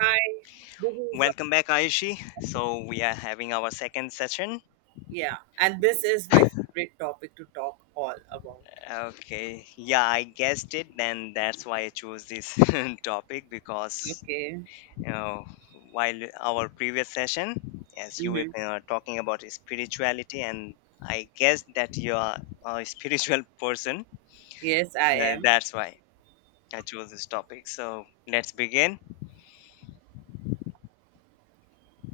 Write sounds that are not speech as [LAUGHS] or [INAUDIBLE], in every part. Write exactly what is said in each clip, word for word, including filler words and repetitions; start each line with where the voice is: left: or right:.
right: Hi. This is
left: Welcome back, Ayushi. So we are having our second session.
right: Yeah, and this is my favorite topic to talk all about.
left: Okay, yeah, I guessed it. Then that's why I chose this [LAUGHS] topic because
right: Okay.
left: you know while our previous session, as you were
right: Mm-hmm.
left: uh, talking about spirituality, and I guess that you are a [LAUGHS] spiritual person.
right: Yes, I
left: Uh,
right: am.
left: that's why I chose this topic. So let's begin.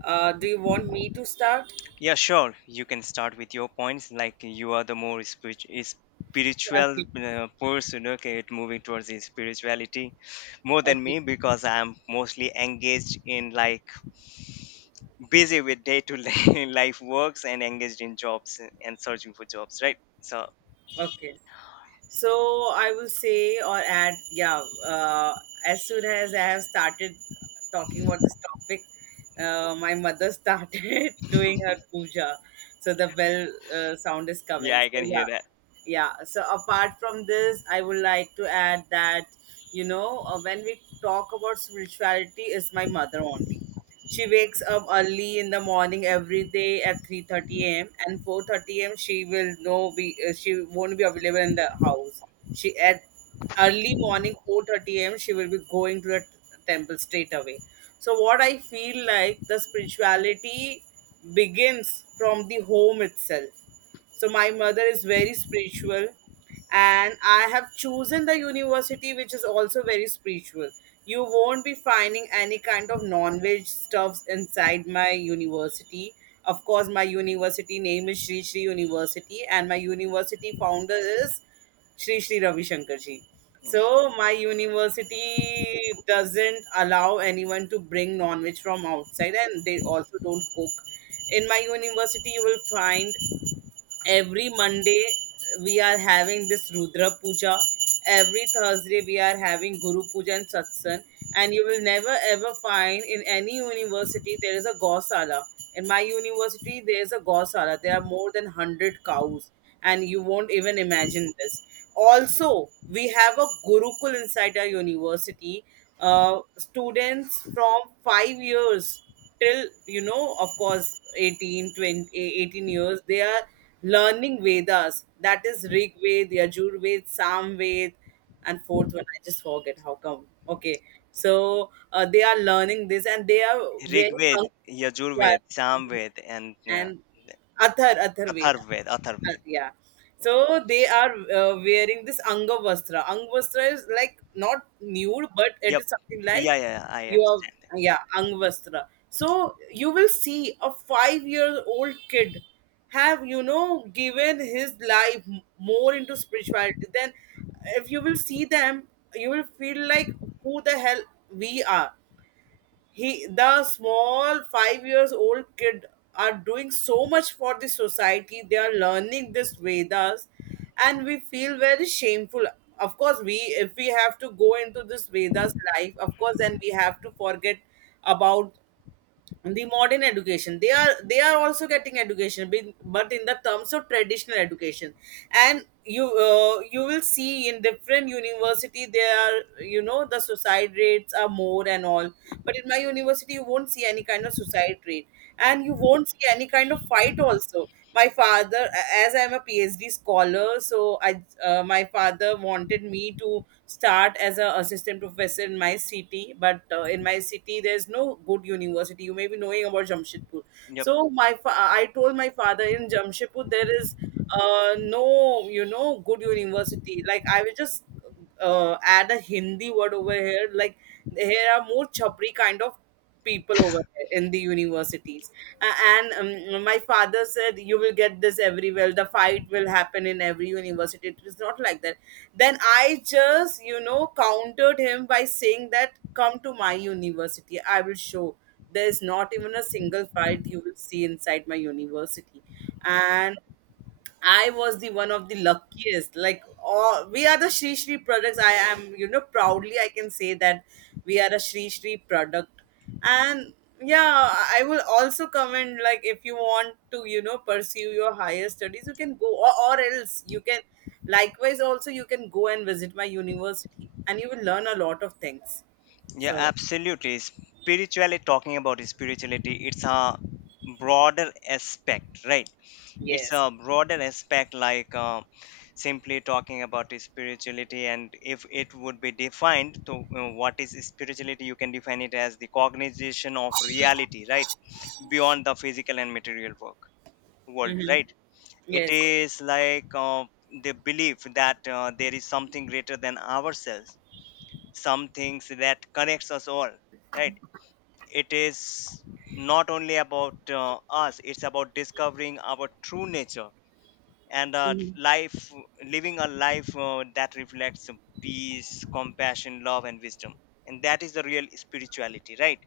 right: Uh, do you want me to start?
left: Yeah, sure. You can start with your points. Like you are the more spirit- is- spiritual
right: Okay.
left: uh, person, okay, it moving towards the spirituality more than
right: Okay.
left: me because I'm mostly engaged in like busy with day to day [LAUGHS] life works and engaged in jobs and searching for jobs, right? So,
right: Okay. So I will say or add yeah. Uh, as soon as I have started talking about this topic, uh, my mother started [LAUGHS]
left: [LAUGHS]
right: doing her puja, so the bell uh, sound is
left: yeah,
right: coming.
left: I
right: So
left: can hear
right: yeah.
left: that.
right: Yeah, so apart from this I would like to add that you know uh, when we talk about spirituality is my mother only. She wakes up early in the morning every day at three thirty a m and four thirty a m she will no be uh, she won't be available in the house. She at Early morning, four thirty a m, she will be going to the t- temple straight away. So what I feel like, the spirituality begins from the home itself. So my mother is very spiritual, and I have chosen the university which is also very spiritual. You won't be finding any kind of non-veg stuffs inside my university. Of course, my university name is Sri Sri University, and my university founder is Sri Sri Ravi Shankar ji. So my university doesn't allow anyone to bring non-veg from outside, and they also don't cook. In my university, you will find every Monday we are having this Rudra Puja. Every Thursday we are having Guru Puja and Satsang. And you will never ever find in any university there is a Gausala. In my university there is a Gausala. There are more than one hundred cows, and you won't even imagine this. Also, we have a Gurukul inside our university. Uh, students from five years till you know of course eighteen twenty eighteen years they are learning Vedas. That is Rig Ved, Yajur Ved, Sam Ved, and fourth one. I just forget how come. Okay, so uh, they are learning this, and they are very. hung-
left: Rigved,
right: Yeah,
left: Yajurved, Samved, and uh,
right: and Athar Atharveda.
left: Atharved,
right: Uh,
left: Atharved.
right: yeah.
left: Yeah.
right: So they are uh, wearing this Anga Vastra. Is like not nude, but it
left: Yep.
right: is something like
left: Yeah, yeah, yeah, I
right: you
left: understand.
right: are, yeah, Anga. So you will see a five year old kid have, you know, given his life m- more into spirituality. Then if you will see them, you will feel like who the hell we are. He the small five years old kid are doing so much for the society. They are learning this vedas, and we feel very shameful. Of course, we, if we have to go into this vedas life, of course, then we have to forget about the modern education. They are they are also getting education, bin- but in the terms of traditional education. And you, uh, you will see in different university there are, you know the suicide rates are more and all, but in my university you won't see any kind of suicide rate, and you won't see any kind of fight also. My father, as I'm a P H D scholar, so I uh, my father wanted me to start as a assistant professor in my city. But uh, in my city there's no good university. You may be knowing about Jamshedpur. So my fa- I told my father in Jamshedpur there is uh, no, you know, good university. Like, I will just uh, add a Hindi word over here. Like, there are more chapri kind of people over here in the universities. Uh, and um, My father said, "You will get this everywhere. The fight will happen in every university. It is not like that." Then I just, you know, countered him by saying that, "Come to my university. I will show." There is not even a single fight you will see inside my university, and I was the one of the luckiest. Like all, we are the Shri Shri products. I am, you know, proudly I can say that we are a Shri Shri product. And yeah, I will also comment, like if you want to, you know, pursue your higher studies, you can go, or, or else you can likewise also you can go and visit my university, and you will learn a lot of things.
left: Yeah,
right: So
left: absolutely. Spiritually talking about spirituality, it's a broader aspect, right? It's
right: yes.
left: a broader aspect, like uh, simply talking about spirituality, and if it would be defined to uh, what is spirituality, you can define it as the cognization of reality, right? Beyond the physical and material work world,
right: Mm-hmm.
left: right? It
right: Yes.
left: is like uh, the belief that uh, there is something greater than ourselves, some things that connects us all, right. It is not only about uh, us, it's about discovering our true nature and uh, life, living a life uh, that reflects peace, compassion, love and wisdom, and that is the real spirituality, right?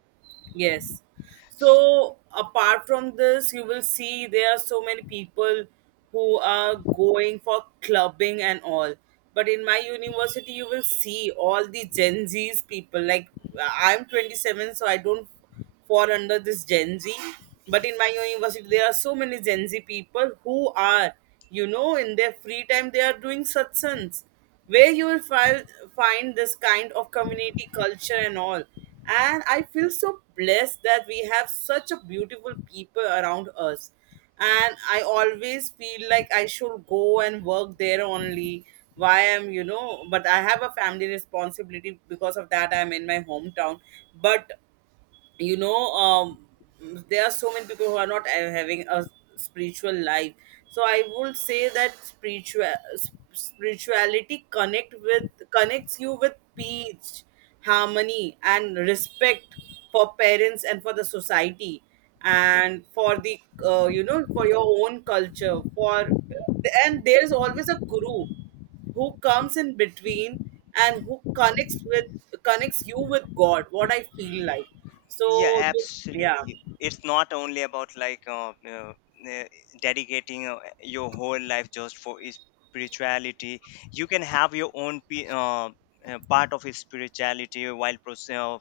right: Yes. So apart from this, you will see there are so many people who are going for clubbing and all. But in my university, you will see all the Gen Z's people. Like, I'm twenty-seven, so I don't fall under this Gen Z. But in my university, there are so many Gen Z people who are, you know, in their free time, they are doing satsans, where you will find find this kind of community culture and all. And I feel so blessed that we have such a beautiful people around us. And I always feel like I should go and work there only. Why am you know? But I have a family responsibility because of that. I'm in my hometown, but you know um there are so many people who are not uh, having a spiritual life. So I would say that spiritual s- spirituality connect with connects you with peace, harmony, and respect for parents and for the society, and for the, uh, you know for your own culture, for, and there's always a guru who comes in between and who connects with connects you with god, what I feel like. So
left: Yeah,
right: this yeah.
left: absolutely. It's not only about like uh, uh, uh, dedicating uh, your whole life just for is- spirituality. You can have your own pe- uh, uh, part of his spirituality while proce- uh,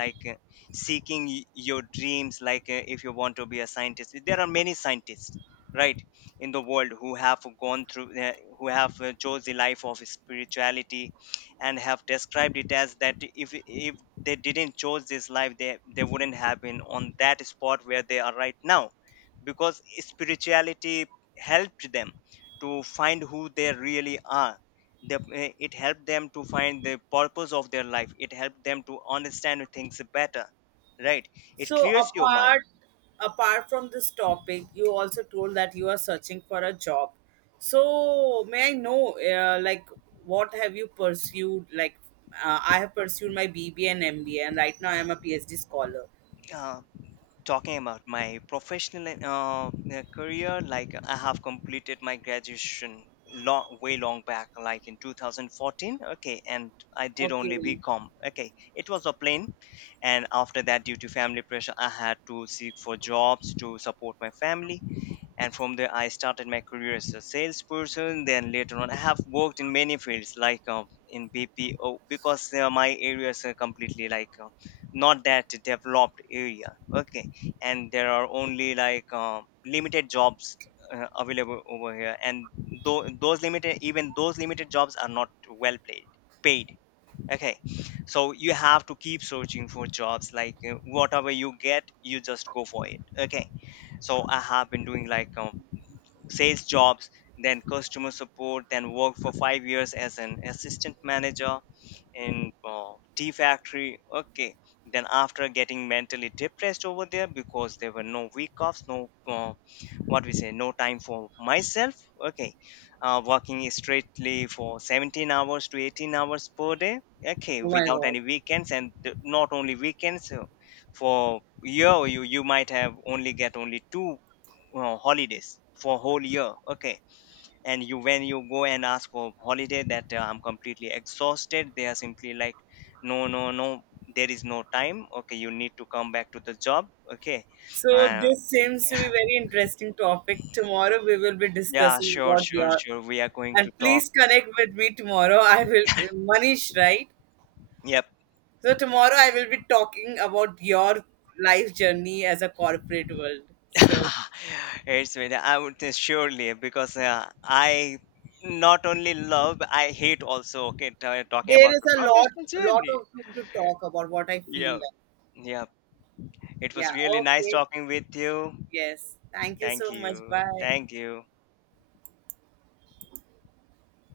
left: like uh, seeking y- your dreams. Like uh, if you want to be a scientist, there are many scientists, right, in the world who have gone through uh, who have uh, chose the life of spirituality and have described it as that, if if they didn't chose this life, they they wouldn't have been on that spot where they are right now. Because spirituality helped them to find who they really are, the, eh, it helped them to find the purpose of their life, it helped them to understand things better, right. It
right: So
left: clears your mind.
right: apart apart from this topic, you also told that you are searching for a job. So may I know, uh, like what have you pursued? Like, uh, I have pursued my B B A and M B A, and right now I am a P H D scholar.
left: uh, Talking about my professional uh, uh, career, like I have completed my graduation long way long back, like in twenty fourteen. Okay, and I did
right: Okay.
left: only
right: Oh
left: bcom, okay, it was a plane. And after that, due to family pressure, I had to seek for jobs to support my family, and from there I started my career as a salesperson. Then later on I have worked in many fields, like uh, in bpo, because uh, my areas are completely like uh, not that developed area, okay, and there are only like uh, limited jobs uh, available over here, and though those limited, even those limited jobs are not well paid paid, okay. So you have to keep searching for jobs, like uh, whatever you get you just go for it, okay. So I have been doing like uh, sales jobs, then customer support, then worked for five years as an assistant manager in uh, tea factory. Okay, then after getting mentally depressed over there, because there were no week offs, no uh, what we say, no time for myself. Okay, uh, working strictly for seventeen hours to eighteen hours per day. Okay,
right: my
left: without
right: god.
left: any weekends and th- not only weekends. Uh, for year, you you might have only get only two uh, holidays for whole year, okay. And you, when you go and ask for holiday that uh, I'm completely exhausted, they are simply like, no, no, no, there is no time, okay, you need to come back to the job, okay.
right: So
left: uh,
right: this seems to be very interesting topic. Tomorrow we will be
left: yeah,
right: discussing
left: sure,
right: about
left: sure,
right: your...
left: sure, we are going to
right: And
left: talk.
right: please connect with me tomorrow. I will... Manish, right?
left: Yep.
right: So tomorrow I will be talking about your life journey as a corporate world. So
left: [LAUGHS] It's with, I would say surely, because uh, I not only love, I hate also, okay, t- talking
right: there
left: about
right: is
left: the
right: a lot
left: professional
right: lot
left: journey.
right: of thing to talk about what I feel
left: Yeah.
right: like.
left: Yeah, it was
right: Yeah,
left: really nice
right: okay.
left: talking with you.
right: Yes. Thank you
left: Thank
right: so much.
left: you.
right: Bye.
left: Thank you.